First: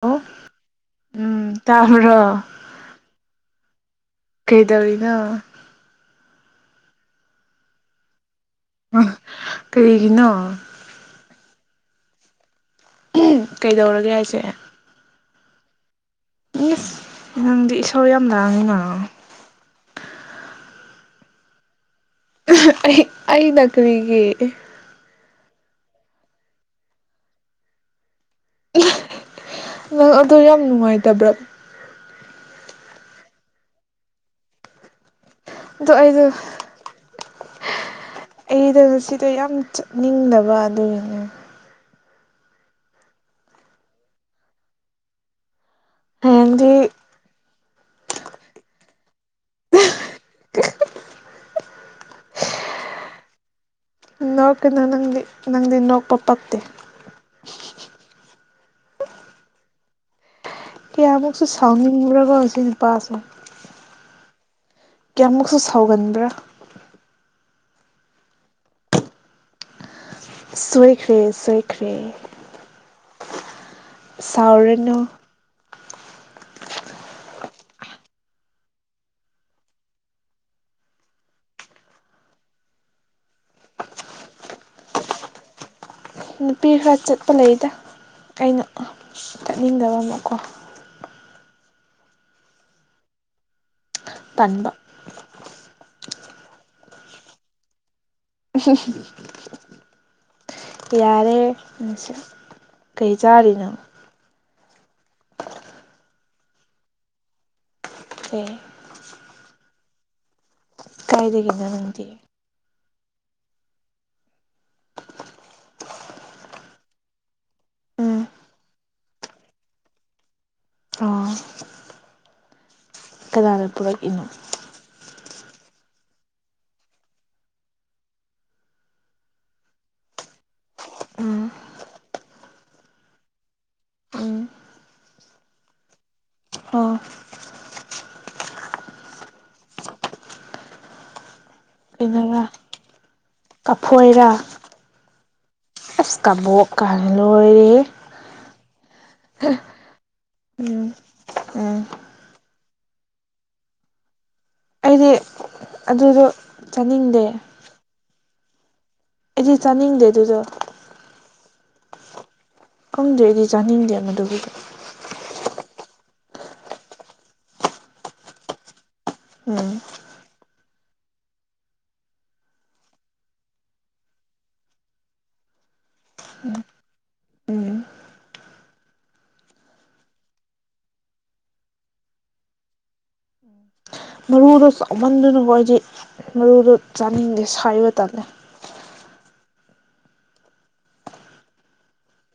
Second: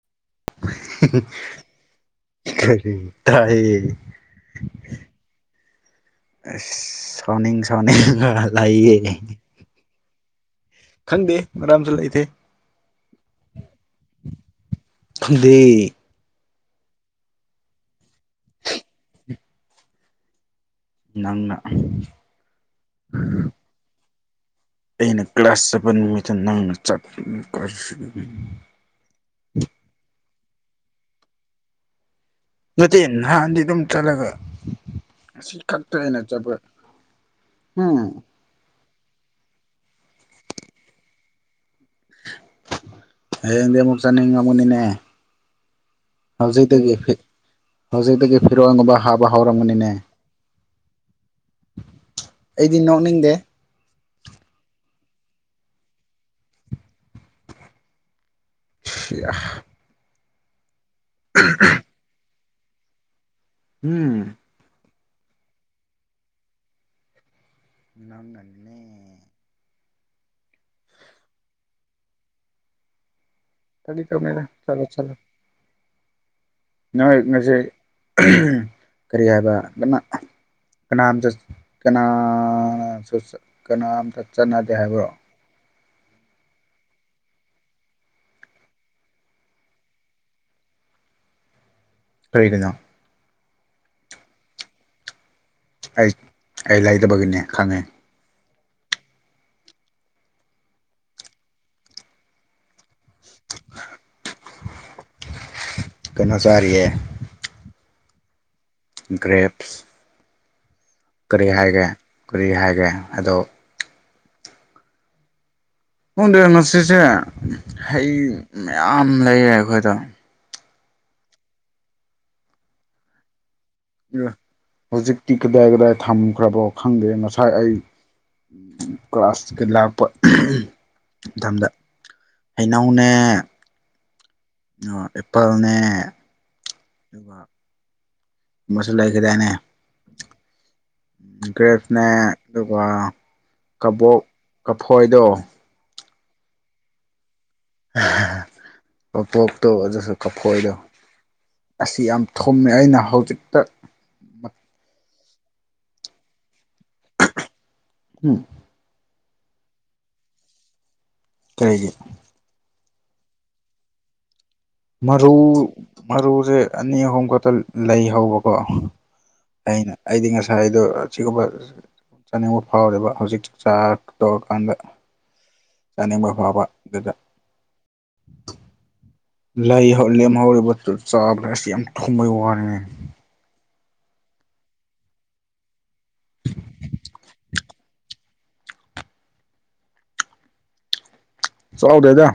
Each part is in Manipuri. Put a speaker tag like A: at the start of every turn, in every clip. A: ꯑꯣ ꯎꯝ ꯇꯥꯔ
B: ꯎ [unintelligible] ꯇꯌꯦ
A: ꯀꯩꯗꯧꯔꯤꯒ
B: ꯁꯣꯅꯤ ꯁꯣꯅꯤ
A: ꯀꯩꯒꯤꯅꯣ
B: ꯈꯪꯗꯦ ꯃꯔꯝꯁꯨ ꯂꯩꯇꯦ
A: ꯀꯩꯗꯧꯔꯒꯦ ꯍꯥꯏꯁꯦ
B: ꯗ [unintelligible]
A: ꯏꯁꯁ ꯅꯪꯗꯤ ꯏꯁꯣꯔ ꯌꯥꯝ ꯂꯥꯡꯉꯤꯅ
B: ꯅꯪꯅ
A: [inaudible] ꯑꯩꯅ ꯀ꯭ꯔꯤꯒꯤ
B: ꯑꯩꯅ ꯀ꯭ꯂꯥꯁ ꯁꯕꯦꯟ ꯅꯨꯃꯤꯠꯇ ꯅꯪꯅ [unintelligible]
A: ꯑꯦ ꯅꯪ ꯑꯗꯨ ꯌꯥꯝ ꯅꯨꯡꯉꯥꯏꯇꯕ꯭ꯔꯥ꯫
B: ꯅꯠꯇꯦ ꯅꯍꯥꯟꯗꯤ ꯑꯗꯨꯝ ꯆꯠꯂꯒ ꯉꯁꯤ
A: ꯑꯗꯣ
B: ꯈꯛꯇ ꯑꯩꯅ
A: ꯑꯩꯗꯣ
B: ꯆꯠꯄ ꯎꯝ
A: ꯑꯩꯗꯣ ꯉꯁꯤꯗꯣ ꯌꯥꯝ ꯆꯠꯅꯤꯡꯗꯕ ꯑꯗꯨꯒꯤꯅꯦ꯫
B: ꯍꯌꯦꯡꯗꯤ ꯑꯃꯨꯛ ꯆꯠꯅꯤꯡꯉꯝꯒꯅꯤꯅꯦ꯫
A: ꯍꯌꯦꯡꯗꯤ
B: ꯍꯧꯖꯤꯛꯇꯒꯤ ꯐꯤ ꯍꯧꯖꯤꯛꯇꯒꯤ ꯐꯤꯔꯣꯟꯒꯨꯝꯕ ꯍꯥꯞꯄ ꯍꯧꯔꯝꯒꯅꯤꯅꯦ꯫
A: [unintelligible]
B: ꯑꯩꯗꯤ ꯅꯣꯛꯅꯤꯡꯗꯦ꯫
A: ꯅꯣꯛꯀꯅꯣ ꯅꯪꯗꯤ ꯅꯪꯗꯤ ꯅꯣꯛꯄ ꯄꯛꯇꯦ꯫
B: ꯁꯤꯑ
A: ꯀꯌꯥꯃꯨꯛꯁꯨ ꯁꯥꯎꯅꯤꯡꯕ꯭ꯔꯀꯣ ꯁꯤ ꯅꯨꯄꯥꯁꯦ꯫
B: ꯎꯝ
A: ꯀꯌꯥꯃꯨꯛꯁꯨ ꯁꯥꯎꯒꯟꯕ꯭ꯔꯥ
B: ꯅꯪꯅꯅꯤꯅꯦ
A: ꯁꯣꯏꯈ꯭ꯔꯦ ꯁꯣꯏꯈ꯭ꯔꯦ
B: ꯐꯥꯒꯤ ꯇꯧꯅꯤꯗ ꯆꯠꯂꯣ
A: ꯁꯥꯎꯔꯅꯨ
B: ꯆꯠꯂꯣ꯫ ꯅꯣꯏ ꯉꯁꯤ ꯎꯝ ꯀꯔꯤ ꯍꯥꯏꯕ ꯑꯃ ꯀꯅꯥꯝꯇ ꯀꯅꯥꯁꯨ ꯀꯅꯥꯝꯇ ꯆꯠꯅꯗꯦ ꯍꯥꯏꯕ꯭ꯔꯣ
A: ꯅꯨꯄꯤ ꯈꯔ ꯆꯠꯄ ꯂꯩꯗ ꯑꯩꯅ ꯆꯠꯅꯤꯡꯗꯕ ꯑꯃꯀꯣ
B: ꯀꯩꯒꯤꯅꯣ
A: ꯇꯟꯕ
B: ꯑꯩ ꯑꯩ ꯂꯩꯇꯕꯒꯤꯅꯦ ꯈꯪꯉꯦ
A: [unintelligible] ꯌꯥꯔꯦ [unintelligible] ꯀꯩ ꯆꯥꯔꯤꯅꯣ
B: ꯀꯩꯅꯣ ꯆꯥꯔꯤꯌꯦ
A: ꯀꯩ
B: ꯒ꯭ꯔꯦꯞꯁ ꯀꯔꯤ
A: ꯀꯥꯏꯗꯒꯤꯅꯣ
B: ꯍꯥꯏꯒꯦ
A: ꯅꯪꯗꯤ
B: ꯀ꯭ꯔꯤ ꯍꯥꯏꯒꯦ ꯑꯗꯣ ꯈꯣꯟꯗꯦ ꯉꯁꯤꯁꯦ ꯍꯩ
A: ꯎꯝ
B: ꯃꯌꯥꯝ ꯂꯩꯌꯦ ꯑꯩꯈꯣꯏꯗ
A: ꯑꯣ ꯀꯅꯥꯅ ꯄꯨꯔꯛ
B: ꯏꯌꯥ ꯍꯧꯖꯤꯛꯇꯤ ꯀꯗꯥꯏ ꯀꯗꯥꯏ ꯊꯝꯈ꯭ꯔꯕꯣ ꯈꯪꯗꯦ ꯉꯁꯥꯏ ꯑꯩ ꯀ꯭ꯂꯥꯁꯀ ꯂꯥꯛꯄ [unintelligible]
A: ꯎꯝ
B: ꯃꯇꯝꯗ ꯍꯩꯅꯧꯅꯦ
A: ꯎꯝ
B: [unintelligible] ꯑꯦꯄꯜꯅꯦ
A: ꯑꯣ
B: ꯑꯗꯨꯒ ꯑꯃꯁꯨ ꯂꯩꯈꯤꯗꯥꯢꯅꯦ ꯒ꯭ꯔꯦꯐꯅꯦ
A: ꯀꯩꯅꯣꯔꯥ
B: ꯑꯗꯨꯒ ꯀꯕꯣꯛ
A: ꯀꯐꯣꯏꯔꯥ
B: ꯀꯐꯣꯏꯗꯣ
A: ꯑꯁ ꯀꯕꯣꯛꯀꯥꯢꯅ ꯂꯣꯏꯔꯦꯍꯦ
B: [unintelligible] ꯀꯕꯣꯛꯇꯣ ꯑꯗꯨꯁꯨ ꯀꯐꯣꯏꯗꯣ
A: ꯎꯝ ꯎꯝ
B: ꯑꯁ ꯌꯥꯝ ꯊꯨꯝꯃꯦ ꯑꯩꯅ ꯍꯧꯖꯤꯛꯇ
A: ꯑꯩꯗꯤ ꯑꯗꯨꯗꯣ ꯆꯥꯅꯤꯡꯗꯦ
B: [unintelligible]
A: ꯑꯩꯗꯤ ꯆꯥꯅꯤꯡꯗꯦ ꯗꯨꯗꯣ
B: ꯀꯩꯒꯤ
A: ꯈꯪꯗꯦ ꯑꯩꯗꯤ ꯆꯥꯅꯤꯡꯗꯦ ꯃꯗꯨꯒꯤꯗꯨ
B: ꯃꯔꯨ ꯃꯔꯨꯖꯦ ꯑꯅꯤ ꯑꯍꯨꯝ ꯈꯛꯇ ꯂꯩꯍꯧꯕꯀꯣ
A: ꯎꯝ
B: ꯑꯩꯅ ꯑꯩꯗꯤ ꯉꯁꯥꯏꯗꯣ ꯑꯆꯤꯒꯨꯝꯕ ꯆꯥꯅꯤꯡꯕ ꯐꯥꯎꯔꯦꯕ ꯍꯧꯖꯤꯛ ꯆꯥ ꯇꯧꯔꯀꯥꯟꯗ ꯆꯥꯅꯤꯡꯕ ꯐꯥꯎꯕ ꯑꯗꯨꯗ
A: ꯎꯝ
B: ꯂꯩ ꯂꯦꯝꯍꯧꯔꯤꯕꯗꯨ ꯆꯥꯕꯗ ꯑꯁ ꯌꯥꯝ ꯊꯨꯝꯕꯩ ꯋꯥꯅꯤ
A: ꯃꯔꯨꯗꯣ ꯆꯥꯎꯃꯟꯗꯨꯅꯀꯣ ꯑꯩꯗꯤ ꯃꯔꯨꯗꯣ ꯆꯥꯅꯤꯡꯗꯦ ꯁꯥꯏꯕ ꯇꯜꯂꯦ
B: ꯆꯥꯎꯗꯦꯗ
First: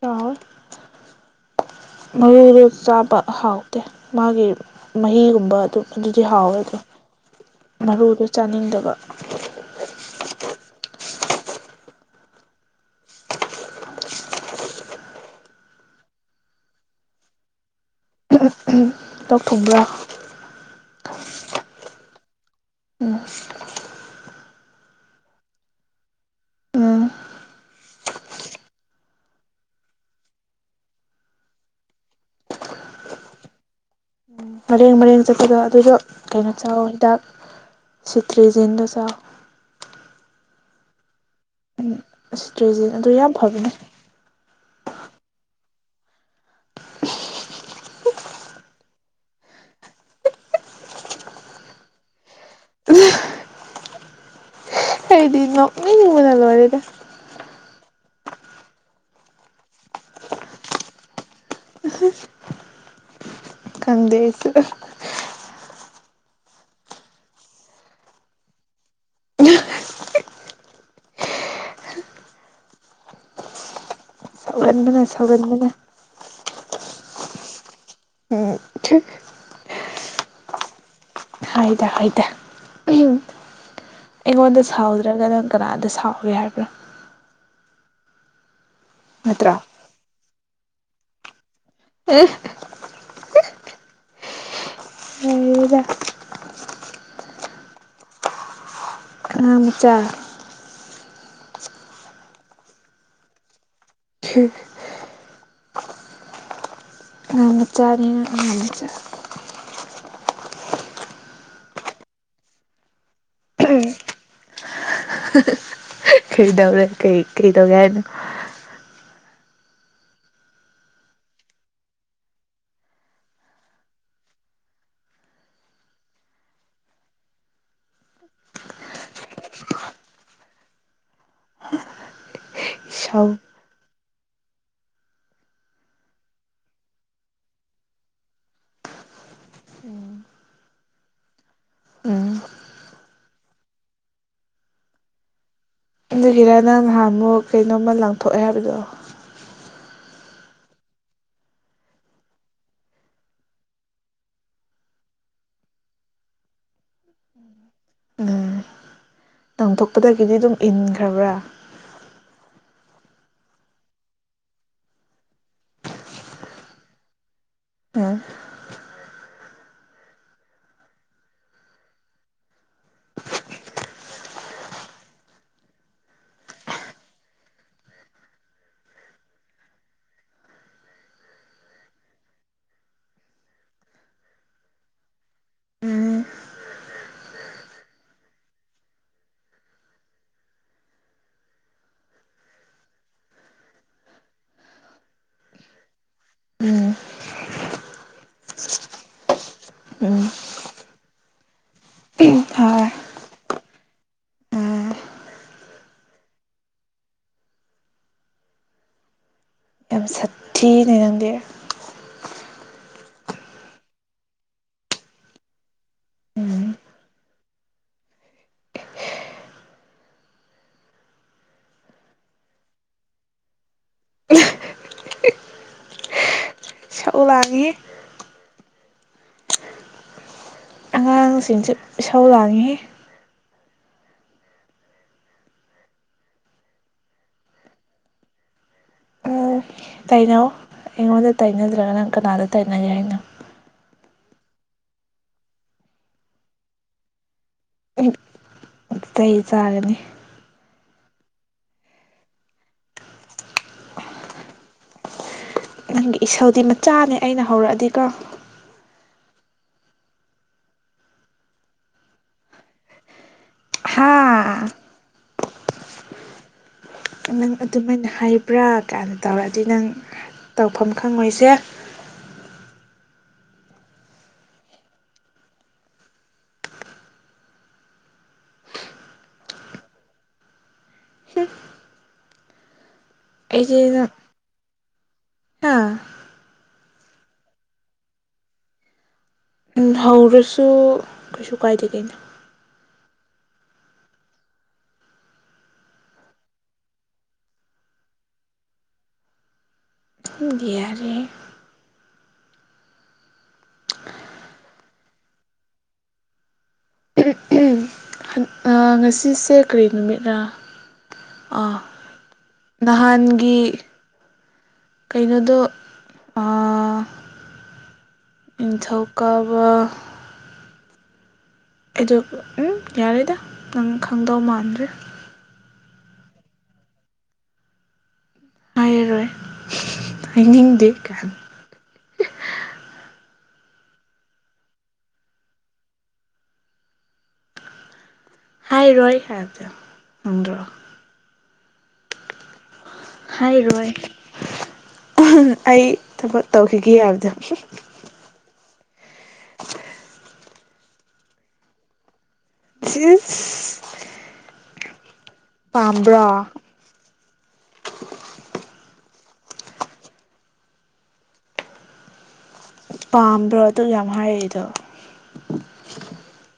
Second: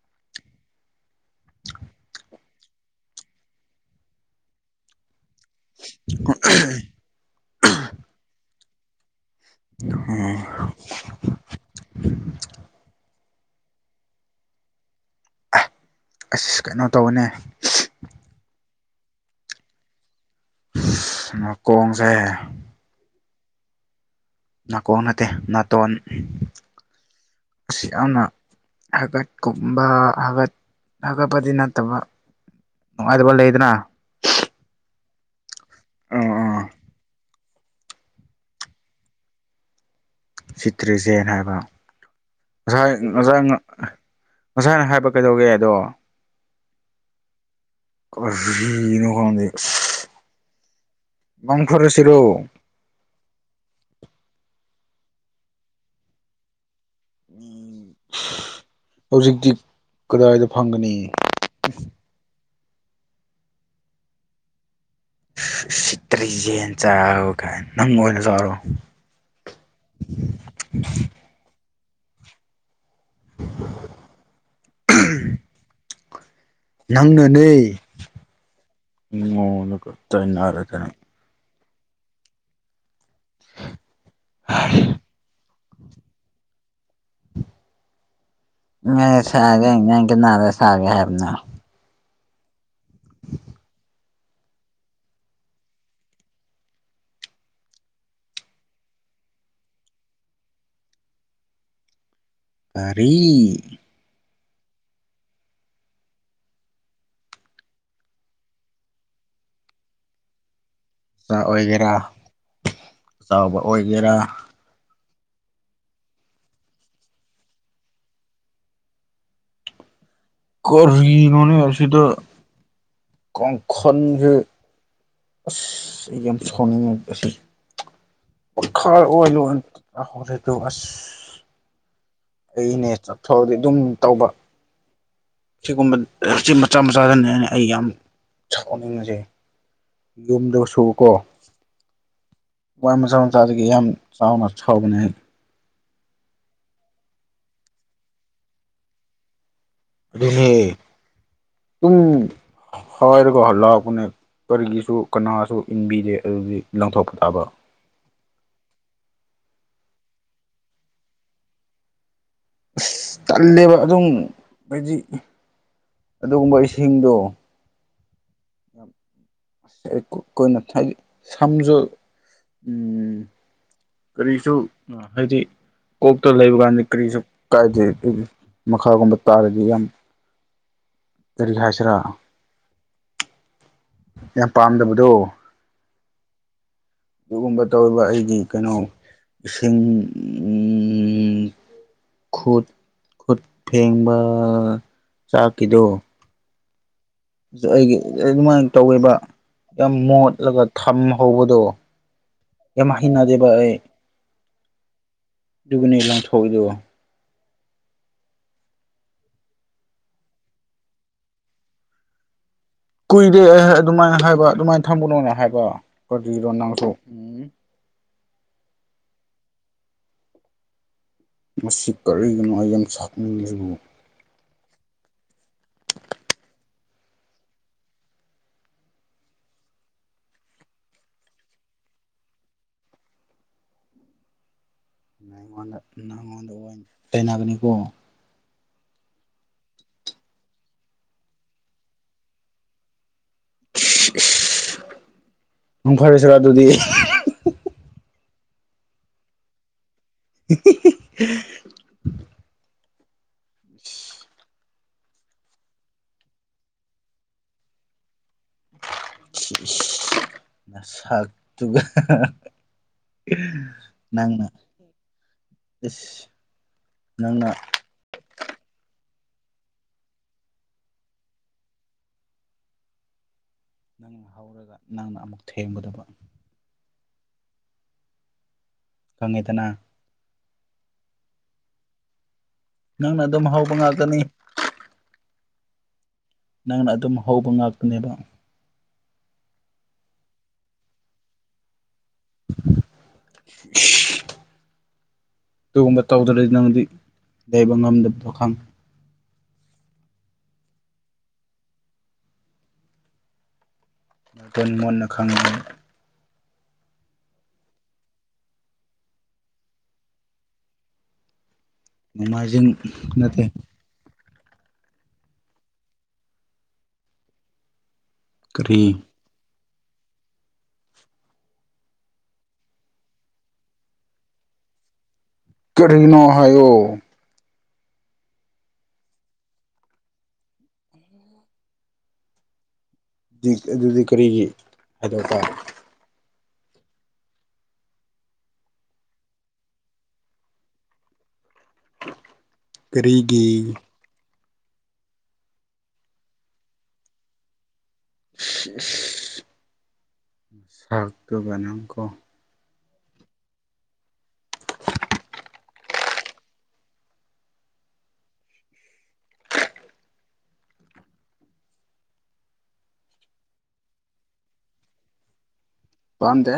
A: ꯆꯥꯎꯋꯦ ꯃꯔꯨꯗꯣ ꯆꯥꯕ ꯍꯥꯎꯇꯦ ꯃꯥꯒꯤ ꯃꯍꯤꯒꯨꯝꯕ ꯑꯗꯨ ꯑꯗꯨꯗꯤ ꯍꯥꯎꯋꯦ ꯑꯗꯣ ꯃꯔꯨꯗꯣ ꯆꯥꯅꯤꯡꯗꯕ
B: [unintelligible] ꯑꯁ ꯀꯩꯅꯣ ꯇꯧꯕꯅꯦ
A: ꯂꯣꯛ ꯊꯨꯡꯕ꯭ꯔꯥ
B: ꯅꯥꯀꯣꯡꯖꯦ
A: ꯎꯝ
B: ꯅꯥꯀꯣꯡ ꯅꯠꯇꯦ ꯅꯥꯇꯣꯟ
A: ꯎꯝ
B: ꯑꯁꯤ ꯌꯥꯝꯅ ꯍꯥꯒꯠꯀꯨꯝꯕ ꯍꯥꯒꯠ ꯍꯥꯒꯠꯄꯗꯤ ꯅꯠꯇꯕ ꯅꯨꯡꯉꯥꯏꯇꯕ ꯂꯩꯗꯅ
A: ꯃꯔꯦꯡ ꯃꯔꯦꯡ ꯆꯠꯄꯗꯣ ꯑꯗꯨꯗꯣ
B: ꯑꯥ
A: ꯀꯩꯅꯣ
B: ꯑꯥ
A: ꯆꯥꯎ ꯍꯤꯗꯥꯛ ꯁꯤꯇ꯭ꯔꯤꯖꯤꯟꯗꯣ ꯆꯥꯎ
B: ꯁꯤꯇ꯭ꯔꯤꯖꯦꯟ ꯍꯥꯏꯕ ꯉꯁꯥꯏ
A: ꯁꯤꯇ꯭ꯔꯤꯖꯤꯟ ꯑꯗꯨ ꯌꯥꯝ
B: ꯉꯁꯥꯏ
A: ꯐꯕꯅꯦ
B: [unintelligible] ꯉꯁꯥꯅ ꯍꯥꯏꯕ ꯀꯩꯗꯧꯒꯦ ꯑꯗꯣ
A: [unintelligible]
B: [unintelligible] ꯃꯥꯡ ꯐꯔꯁꯤꯔꯣ
A: [unintelligible] ꯑꯩꯗꯤ ꯅ‌ꯣꯛꯅꯤꯡꯕꯅ ꯂ‌ꯣꯏꯔ‌ꯦꯗ
B: ꯍꯧꯖꯤꯛꯇꯤ ꯀꯗꯥꯏꯗ ꯐꯪꯒꯅꯤ
A: [unintelligible] ꯈꯪꯗ‌ꯦ ꯑꯩꯁꯨ
B: ꯁꯤꯇꯔꯤꯖꯤ ꯌ‌ꯦꯟ ꯆꯥꯔ‌ꯣ ꯀꯥꯏꯅ ꯅꯪ ꯑ‌ꯣꯏꯅ ꯆꯔꯣ
A: [unintelligible]
B: [unintelligible]
A: ꯁꯧꯒꯟꯕꯅ ꯁꯧꯒꯟꯕꯅ
B: ꯅꯪꯅꯅꯦ
A: ꯎꯝ ꯊ
B: ꯑꯩꯉ‌ꯣꯟꯗꯒ ꯇꯥꯏꯅꯔꯗꯅ
A: ꯍꯥꯏꯗ ꯍꯥꯏꯗ ꯑꯩꯉꯣꯟꯗ ꯁꯥꯎꯗ꯭ꯔꯒꯅ ꯀꯅꯥꯗ ꯁꯥꯎꯒꯦ ꯍꯥꯏꯕ꯭ꯔꯥ
B: ꯅ
A: ꯅꯠꯇ꯭ꯔꯣ
B: ꯁꯥꯒꯦ ꯑꯩꯅ ꯀ ꯅꯥꯔꯦ ꯁꯥꯒꯦ ꯍꯥꯏꯕꯅ
A: ꯑ
B: [unintelligible]
A: ꯎꯒ ꯑꯉꯥꯡꯃꯆꯥ
B: ꯀꯔꯤ
A: [unintelligible] ꯑꯉꯥꯡꯃꯆꯥꯅꯤꯅ ꯑꯉꯥꯡꯃꯆꯥ
B: ꯆꯥꯑꯣꯏꯒꯦꯔꯥ ꯆꯥꯎꯕ ꯑꯣꯏꯒꯦꯔꯥ
A: ꯀꯩ ꯇꯧꯔꯦ ꯀꯩ ꯀꯩ ꯇꯧꯒꯦ ꯍꯥꯏꯅꯣ
B: ꯀꯔꯤꯅꯣꯅꯦ ꯑꯁꯤꯗ ꯀꯥꯡꯈꯜꯁꯦ ꯑꯁ ꯑꯩ ꯌꯥꯝ ꯁꯥꯎꯅꯤꯡꯉꯦ ꯑꯁꯤ [unintelligible] ꯑꯣꯏꯂꯣꯗꯣ ꯑꯁ ꯑꯅꯦ
A: ꯏꯁꯧ
B: ꯆꯠꯊꯣꯛꯑꯗꯤ ꯑꯗꯨꯝ ꯇꯧꯕ ꯁꯤꯒꯨꯝꯕ ꯁꯤ ꯃꯆꯥ ꯃꯆꯥꯗꯅꯦꯅꯦ ꯑꯩ ꯌꯥꯝ ꯁ‌ꯧꯅꯤꯡꯉꯤꯁꯦ ꯌꯨꯝꯗꯁꯨꯎꯀꯣ
A: ꯎꯝ
B: ꯋꯥ ꯃꯆꯥ ꯃꯆꯥꯗꯒꯤ ꯌꯥꯝ ꯆꯥꯎꯅ ꯁꯥꯎꯕꯅꯦꯍꯦ
A: ꯑꯗꯨꯒꯤꯔꯥ ꯅꯪ ꯅꯍꯥꯟꯃꯨꯛ ꯀꯩꯅꯣꯝꯃ ꯂꯪꯊꯣꯛꯑꯦ ꯍꯥꯏꯕꯗꯣ
B: ꯑꯗꯨꯅꯦ ꯎꯝ ꯍꯥꯏꯔꯒ ꯍꯜꯂꯛꯄꯅꯦ ꯀꯔꯤꯒꯤꯁꯨ ꯀꯅꯥꯁꯨ ꯏꯟꯕꯤꯗꯦ ꯑꯗꯨꯗꯤ ꯂꯪꯊꯣꯛꯄ ꯇꯥꯕ
A: ꯎꯝ ꯂꯪꯊꯣꯛꯄꯗꯒꯤꯗꯤ ꯑꯗꯨꯝ ꯏꯟꯈ꯭ꯔꯕ꯭ꯔꯥ
B: ꯑꯁ ꯇꯜꯂꯦꯕ ꯑꯗꯨꯝ ꯍꯥꯏꯗꯤ ꯑꯗꯨꯒꯨꯝꯕ ꯋꯔꯤꯁꯤꯡꯗꯣ
A: [unintelligible]
B: [unintelligible] ꯁꯝꯁꯨ ꯎꯝ ꯀꯔꯤꯁꯨ ꯍꯥꯏꯗꯤ ꯀꯣꯛꯇ ꯂꯩꯕ ꯀꯥꯟꯗꯤ ꯀꯔꯤꯁꯨ ꯀꯥꯏꯗꯦ ꯑꯗꯨꯕꯨ ꯃꯈꯥꯒꯨꯝꯕ ꯇꯥꯔꯗꯤ ꯌꯥꯝ ꯀꯔꯤ ꯍꯥꯏꯁꯤꯔꯥ ꯌꯥꯝ ꯄꯥꯝꯗꯕꯗꯣ
A: ꯎꯝ
B: ꯑꯗꯨꯒꯨꯝꯕ ꯇꯧꯔꯤꯕ ꯑꯩꯒꯤ ꯀꯩꯅꯣ ꯏꯁꯤꯡ ꯈꯨꯠ ꯈꯨꯠ ꯐꯦꯡꯕ ꯆꯥꯛꯀꯤꯗꯣ
A: ꯎꯝ
B: ꯑꯩꯒꯤ ꯑꯗꯨꯃꯥꯏꯅ ꯇꯧꯋꯦꯕ ꯌꯥꯝ
A: ꯎꯝ
B: ꯃꯣꯠꯂꯒ ꯊꯝꯍꯧꯕꯗꯣ
A: ꯍꯣꯏ
B: ꯌꯥꯝ ꯍꯩꯅꯗꯦꯕ ꯑꯩ
A: ꯎꯝ
B: ꯑꯗꯨꯒꯅꯦ ꯂꯪꯊꯣꯛꯏꯗꯣ
A: ꯌꯥꯝ ꯁꯥꯊꯤꯅꯦ ꯅꯪꯗꯦ
B: ꯀꯨꯏꯔꯦ ꯑꯩ ꯑꯗꯨꯃꯥꯏꯅ ꯍꯥꯏꯕ ꯑꯗꯨꯃꯥꯏꯅ ꯊꯝꯒꯅꯨꯅ ꯍꯥꯏꯕ ꯀꯔꯤꯔꯣ
A: ꯎꯝ
B: ꯅꯪꯁꯨ ꯃꯁꯤ ꯀꯔꯤꯒꯤꯅꯣ ꯑꯩ ꯌꯥꯝ [unintelligible]
A: ꯎꯂꯅꯤ [inaudible] ꯁꯤꯡꯁꯦ ꯢꯁꯧ ꯂꯅꯤꯍꯦ
B: [inaudible] ꯅꯪꯉꯣꯟꯗ ꯑꯣꯏꯅ ꯇꯥꯢꯅꯒꯅꯤꯀꯣ
A: ꯇꯥꯢꯅꯧ ꯑꯩꯉꯣꯟꯗ ꯇꯥꯏꯅꯗ꯭ꯔꯒ ꯅꯪ ꯀꯅꯥꯗ ꯇꯩꯅꯒꯦ ꯍꯥꯏꯅꯣ
B: ꯏꯁ ꯢꯁ ꯃꯪ ꯐꯔꯁꯤꯔꯥ ꯑꯗꯨꯗꯤ
A: ꯆꯩ ꯆꯥꯒꯅꯤ
B: [unintelligible]
A: ꯅꯪꯒꯤ ꯏꯁꯧꯗꯤ ꯃꯆꯥꯅꯦ ꯑꯩꯅ ꯍꯧꯔꯛꯑꯗꯤꯀꯣ
B: ꯁꯛꯇꯨꯒ ꯅꯪ
A: ꯍꯥ
B: [inaudible]
A: ꯅꯪ ꯑꯗꯨꯃꯥꯏꯅ ꯍꯥꯏꯕ꯭ꯔꯥ ꯀꯥꯏꯅ ꯇꯧꯔꯛꯑꯗꯤ ꯅꯪ ꯇꯧꯐꯝ ꯈꯪꯉꯣꯏꯁꯦ
B: ꯅꯪꯅ ꯍꯧꯔꯒ ꯅꯪꯅ ꯑꯃꯨꯛ ꯊꯦꯡꯒꯗꯕ ꯀꯪꯉꯦꯗꯅ ꯅꯪꯅ ꯑꯗꯨꯝ
A: ꯑꯩ
B: ꯍꯧꯕ ꯉꯥꯛꯇꯅꯤ
A: [unintelligible]
B: ꯅꯪꯅ ꯑꯗꯨꯝ ꯍꯧꯕ ꯉꯥꯛꯇꯅꯦꯕ
A: ꯍꯧꯔꯁꯨ ꯀꯩꯁꯨ ꯀꯥꯏꯗꯦ ꯀꯩꯅꯣ
B: [unintelligible] ꯑꯗꯨꯒꯨꯝꯕ ꯇꯧꯗ꯭ꯔꯗꯤ ꯅꯪꯗꯤ ꯂꯩꯕ ꯉꯝꯗꯕꯗꯣ ꯈꯪꯑꯦ
A: [inaudible] ꯌꯥꯔꯦꯍꯦ [unintelligible]
B: ꯅꯇꯨꯟ ꯃꯨꯟꯅꯅ ꯈꯪꯑꯦ
A: ꯎꯝ ꯎꯝ ꯉꯁꯤꯁꯦ ꯀꯔꯤ ꯅꯨꯃꯤꯠꯔ ꯑ
B: ꯅꯣꯡꯃꯥꯏꯖꯤꯡ ꯅꯠꯇꯦ
A: ꯅꯍꯥꯟꯒꯤ ꯀꯩꯅꯣꯗꯣ ꯑ
B: ꯀꯔꯤ
A: ꯅꯤꯡꯊꯧꯀꯥꯕ ꯑꯩꯗꯣ ꯎꯝ ꯌꯥꯔꯦꯗ ꯅꯪ ꯈꯪꯗꯧ ꯃꯥꯟꯗ꯭ꯔꯦ
B: ꯀꯔꯤꯅꯣ ꯍꯥꯏꯌꯣ
A: ꯍꯥꯏꯔꯣꯏ ꯍꯥꯏꯅꯤꯡꯗꯦ [inaudible]
B: ꯑꯗꯨꯗꯤ ꯀꯔꯤꯒꯤ ꯍꯥꯏꯗꯣꯛ ꯇꯥꯔꯦ
A: ꯍꯥꯏꯔꯣꯏ
B: ꯀꯔꯤꯒꯤ
A: ꯍꯥꯏꯔꯣꯏ ꯑꯩ ꯊꯕꯛ ꯇꯧꯈꯤꯒꯦ ꯍꯥꯏꯕꯗ
B: [unintelligible] ꯁꯛꯇꯨꯒ ꯅꯪꯀꯣ
A: [unintelligible] ꯄꯥꯝꯕ꯭ꯔꯣ [unintelligible] ꯄꯥꯝꯕ꯭ꯔꯣ ꯑꯗꯨ ꯌꯥꯝ ꯍꯥꯏꯗꯣ
B: ꯄꯥꯝꯗꯦ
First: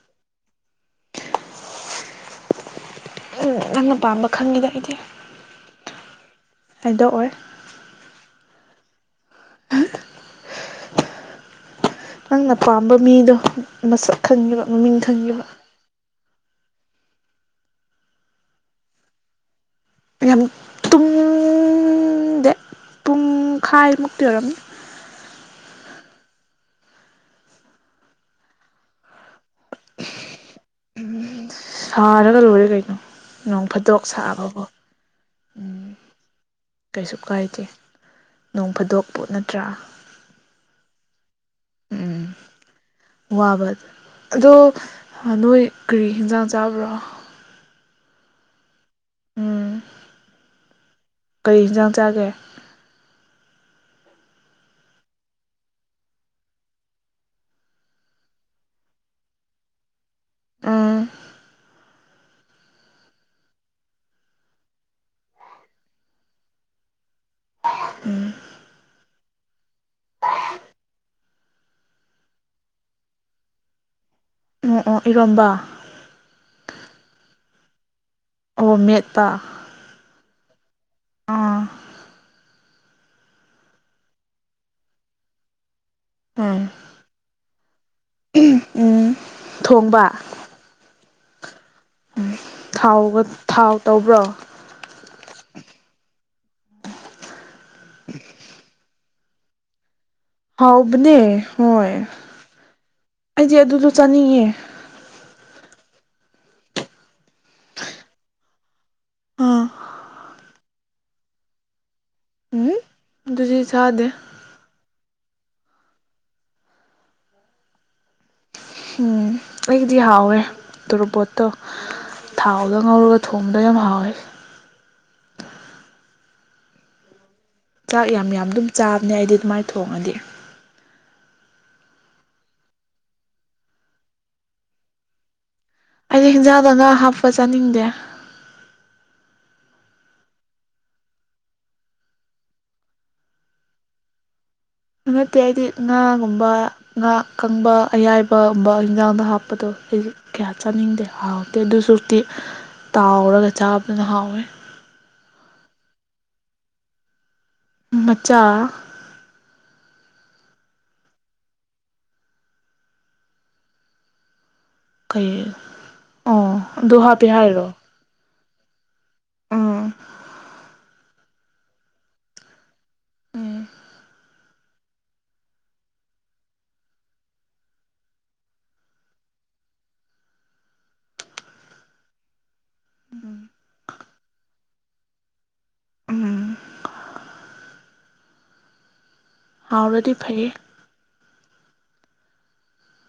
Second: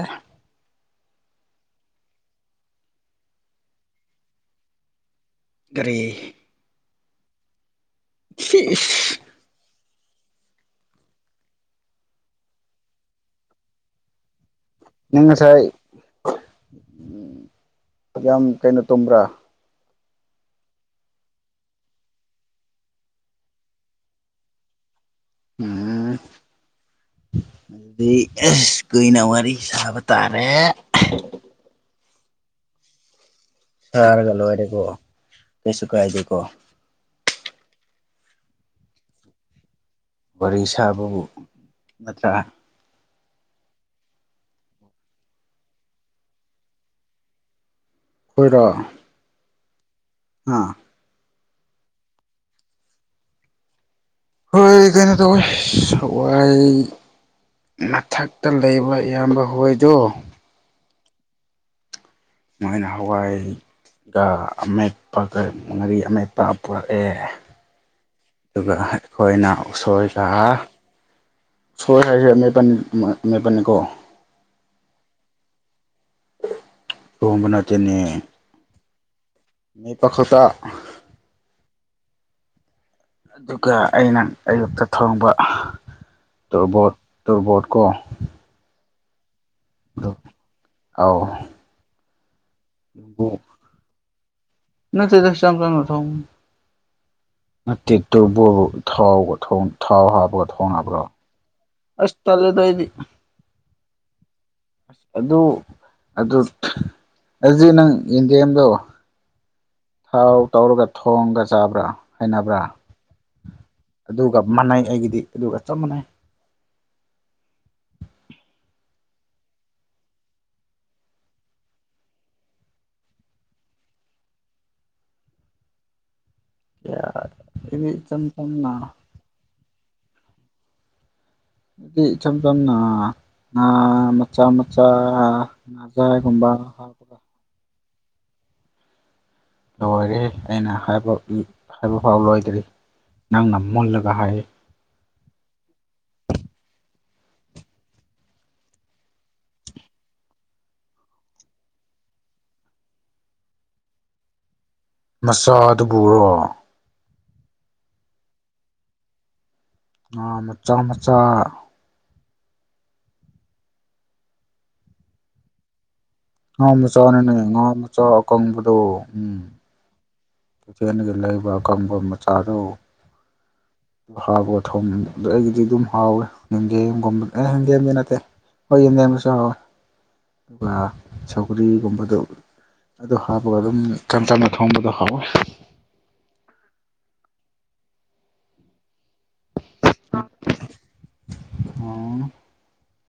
A: ꯎꯝ ꯅꯪꯅ ꯄꯥꯝꯕ ꯈꯪꯉꯤꯗ ꯑꯩꯗꯤ
B: ꯀꯔꯤ
A: ꯍꯥꯏꯗꯣꯛ ꯑꯣꯏ
B: [unintelligible]
A: ꯅꯪꯅ ꯄꯥꯝꯕ ꯃꯤꯗꯣ ꯃꯁꯛ ꯈꯪꯉꯤꯕ ꯃꯃꯤꯡ
B: ꯅꯪ
A: ꯈꯪꯈꯤꯕ
B: ꯉꯁꯥꯏ ꯌꯥꯝ ꯀꯩꯅꯣ ꯇꯨꯝꯕ꯭ꯔꯥ
A: ꯌꯥꯝ ꯄꯨꯡꯈꯥꯏ ꯃꯨꯛꯇꯤ ꯑꯣꯏꯔꯝꯅꯤ
B: ꯎꯝ ꯑꯗꯨꯗꯤꯁ ꯀꯨꯏꯅ ꯋꯥꯔꯤ ꯁꯥꯕ ꯇꯥꯔꯦ꯫
A: ꯁꯔꯥꯒ ꯂꯣꯏꯔꯦ ꯀꯩꯅꯣ꯫ ꯅꯣꯡ ꯐꯥꯠꯇꯣꯛ
B: ꯁꯥꯔꯒ
A: ꯁꯥꯕꯕꯨ
B: ꯂꯣꯏꯔꯦꯀꯣ
A: ꯎꯝ
B: ꯀꯩꯁꯨ ꯀꯥꯏꯗꯦꯀꯣ
A: ꯀꯩꯁꯨ ꯀꯥꯏꯗꯦ ꯅꯣꯡ ꯐꯥꯗꯣꯛꯄꯨ ꯅꯠꯇ꯭ꯔꯥ
B: ꯋꯥꯔꯤ ꯁꯥꯕꯕꯨ
A: ꯎꯝ
B: ꯅꯠꯇ꯭ꯔ
A: ꯋꯥꯕ ꯑꯗꯣ ꯅꯣꯏ ꯀꯔꯤ ꯍꯟꯖꯥꯡ ꯆꯥꯕ꯭ꯔꯣ
B: ꯈꯣꯏꯔꯣ
A: ꯎꯝ
B: ꯑꯥ
A: ꯀꯔꯤ ꯍꯦꯟꯖꯥꯡ ꯆꯥꯒꯦ꯫
B: ꯍꯣꯏ ꯀꯩꯅꯣ ꯇꯧꯏ ꯁꯋꯥꯏ ꯃꯊꯛꯇ ꯂꯩꯕ ꯏꯌꯥꯝꯕ ꯍꯣꯏꯗꯨ
A: ꯎꯝ
B: ꯃꯥꯏꯅ ꯍꯋꯥꯏ ꯑꯃꯦꯠꯄ ꯉꯥꯔꯤ ꯑꯃꯦꯠꯄ ꯄꯨꯔꯛꯑꯦ꯫
A: ꯎꯝ
B: ꯑꯗꯨꯒ ꯑꯩꯈꯣꯏꯅ ꯎꯁꯣꯏꯒ ꯁꯣꯏ ꯍꯥꯏꯁꯦ ꯑꯃꯦꯠꯄ ꯑꯃꯦꯠꯄꯅꯤꯀꯣ꯫
A: ꯑꯣ ꯑꯣ ꯏꯔꯣꯝꯕ
B: ꯁꯣꯝꯕ ꯅꯠꯇꯦꯅꯦ꯫
A: ꯑꯣ ꯃꯦꯠꯇꯄ
B: ꯃꯦꯠꯄ ꯈꯛꯇ
A: ꯎꯝ
B: ꯑꯗꯨꯒ ꯑꯩꯅ ꯑꯌꯨꯛꯇ ꯊꯣꯡꯕ
A: ꯎꯝ
B: ꯇꯕꯣꯠ ꯇꯕꯣꯠꯀꯣ
A: ꯎꯝ ꯊꯣꯡꯕ
B: ꯑꯧ
A: ꯊꯥꯎꯒ ꯊꯥꯎ ꯇꯧꯕ꯭ꯔꯣ
B: ꯅꯠꯇꯦꯗ [unintelligible] ꯇꯦꯠꯇꯣꯕꯣ ꯊꯥꯎ ꯊꯥꯎ ꯍꯥꯞꯄ
A: ꯍꯥꯎꯕꯅꯦ ꯍꯣꯏ
B: ꯑꯩꯗꯤ
A: ꯑꯩꯗꯤ ꯑꯗꯨꯗꯣ ꯆꯥꯅꯤꯡꯉꯦ꯫
B: ꯑꯗꯨ ꯑꯗꯨ ꯑꯗꯨꯗꯤ ꯅꯪ ꯌꯦꯟꯗꯦꯝꯗꯣ
A: ꯑꯥ
B: ꯊꯥꯎ ꯇꯧꯔꯒ ꯊꯣꯡꯒ ꯆꯥꯕ꯭ꯔꯥ ꯍꯩꯅꯕ꯭ꯔꯥ
A: ꯎꯝ ꯑꯗꯨꯗꯤ ꯆꯥꯗꯦ꯫
B: ꯑꯗꯨꯒ ꯃꯥꯟꯅꯩ ꯑꯩꯒꯤꯗꯤ ꯑꯗꯨꯒ ꯆꯞ ꯃꯥꯟꯅꯩ꯫
A: ꯎꯝ ꯑꯦꯗꯤ ꯍꯥꯎꯋꯦ ꯇꯔꯕꯣꯠꯇꯣ ꯊꯥꯎꯗ ꯉꯧꯔꯒ ꯊꯣꯡꯕꯗ ꯌꯥꯝ ꯍꯥꯎꯋꯦ꯫
B: ꯌꯥ
A: ꯆꯥꯛ ꯌꯥꯝ ꯌꯥꯝ ꯑꯗꯨꯝ ꯆꯥꯕꯅꯦ ꯑꯩꯗꯤ ꯑꯗꯨꯃꯥꯏꯅ ꯊꯣꯡꯉꯗꯤ꯫
B: ꯗꯤ ꯏꯆꯝ ꯆꯝꯅ ꯉꯥ ꯃꯆꯥ ꯃꯆꯥ
A: ꯑꯩꯅ
B: ꯉꯥꯖꯥꯏꯒꯨꯝꯕ
A: ꯍꯤꯟꯖꯥꯡꯗ ꯉ
B: ꯍꯥꯞꯄꯒ
A: ꯍꯥꯞꯄ ꯆꯥꯅꯤꯡꯗꯦ꯫
B: ꯂꯣꯏꯔꯦ ꯑꯩꯅꯕ ꯍꯥꯏꯕ ꯐꯥꯎ ꯂꯣꯏꯗ꯭ꯔꯔꯤ ꯅꯪꯅ ꯃꯨꯜꯂꯒ ꯍꯥꯏꯌꯦ꯫
A: ꯑꯗꯨ ꯅꯠꯇꯦ ꯑꯩꯗꯤ ꯉꯥꯒꯨꯝꯕ꯫ ꯉꯥ ꯀꯪꯕ ꯑꯌꯥꯏꯕꯒꯨꯝꯕ ꯌꯦꯟꯖꯥꯡꯗ ꯍꯥꯞꯄꯗꯣ ꯑꯩꯁꯨ ꯀꯌꯥ ꯆꯥꯅꯤꯡꯗꯦ ꯍꯥꯎꯋ ꯑꯦ ꯑꯗꯨꯁꯨꯛꯇꯤ ꯇꯥꯎꯔꯒ ꯆꯥꯕꯗꯨꯅ ꯍꯥꯎꯋꯦ꯫
B: ꯃꯆꯥꯥꯗꯨꯕꯨꯔꯣ
A: ꯃꯆꯥꯆꯥ
B: ꯉꯥ ꯃꯆꯥ ꯃꯆꯥ
A: ꯀꯏ
B: ꯉꯥ ꯃꯆꯥꯅꯤꯅꯦ ꯉꯥ ꯃꯆꯥ ꯑꯀꯪꯕꯗ ꯎꯝ
A: ꯎꯝ
B: ꯀꯊꯦꯟꯒꯤ ꯂꯩꯕ ꯀꯪꯒ ꯑꯃ ꯆꯥꯔꯨ
A: ꯎꯝ
B: ꯍꯥꯎꯕ ꯊꯣꯡ ꯑꯗꯨ ꯑꯩꯒꯤꯗꯤ ꯑꯗꯨꯝ ꯍꯥꯎꯋꯦ ꯍꯤꯡꯒꯦꯝꯒꯨꯝꯕ ꯑꯦ ꯍꯤꯡꯒꯦꯝꯗꯤ ꯅꯠꯇꯦ ꯁꯧꯒ꯭ꯔꯤꯒꯨꯝꯕꯗꯣ ꯑꯗꯨ ꯍꯥꯞꯄꯒ ꯑꯗꯨꯝ ꯆꯝ ꯆꯝꯅ ꯊꯣꯡꯕꯗꯣ ꯍꯥꯎꯋꯦ
A: ꯎꯝ ꯍꯥꯎꯔꯗꯤ ꯐꯩꯌꯦ
B: ꯍꯝ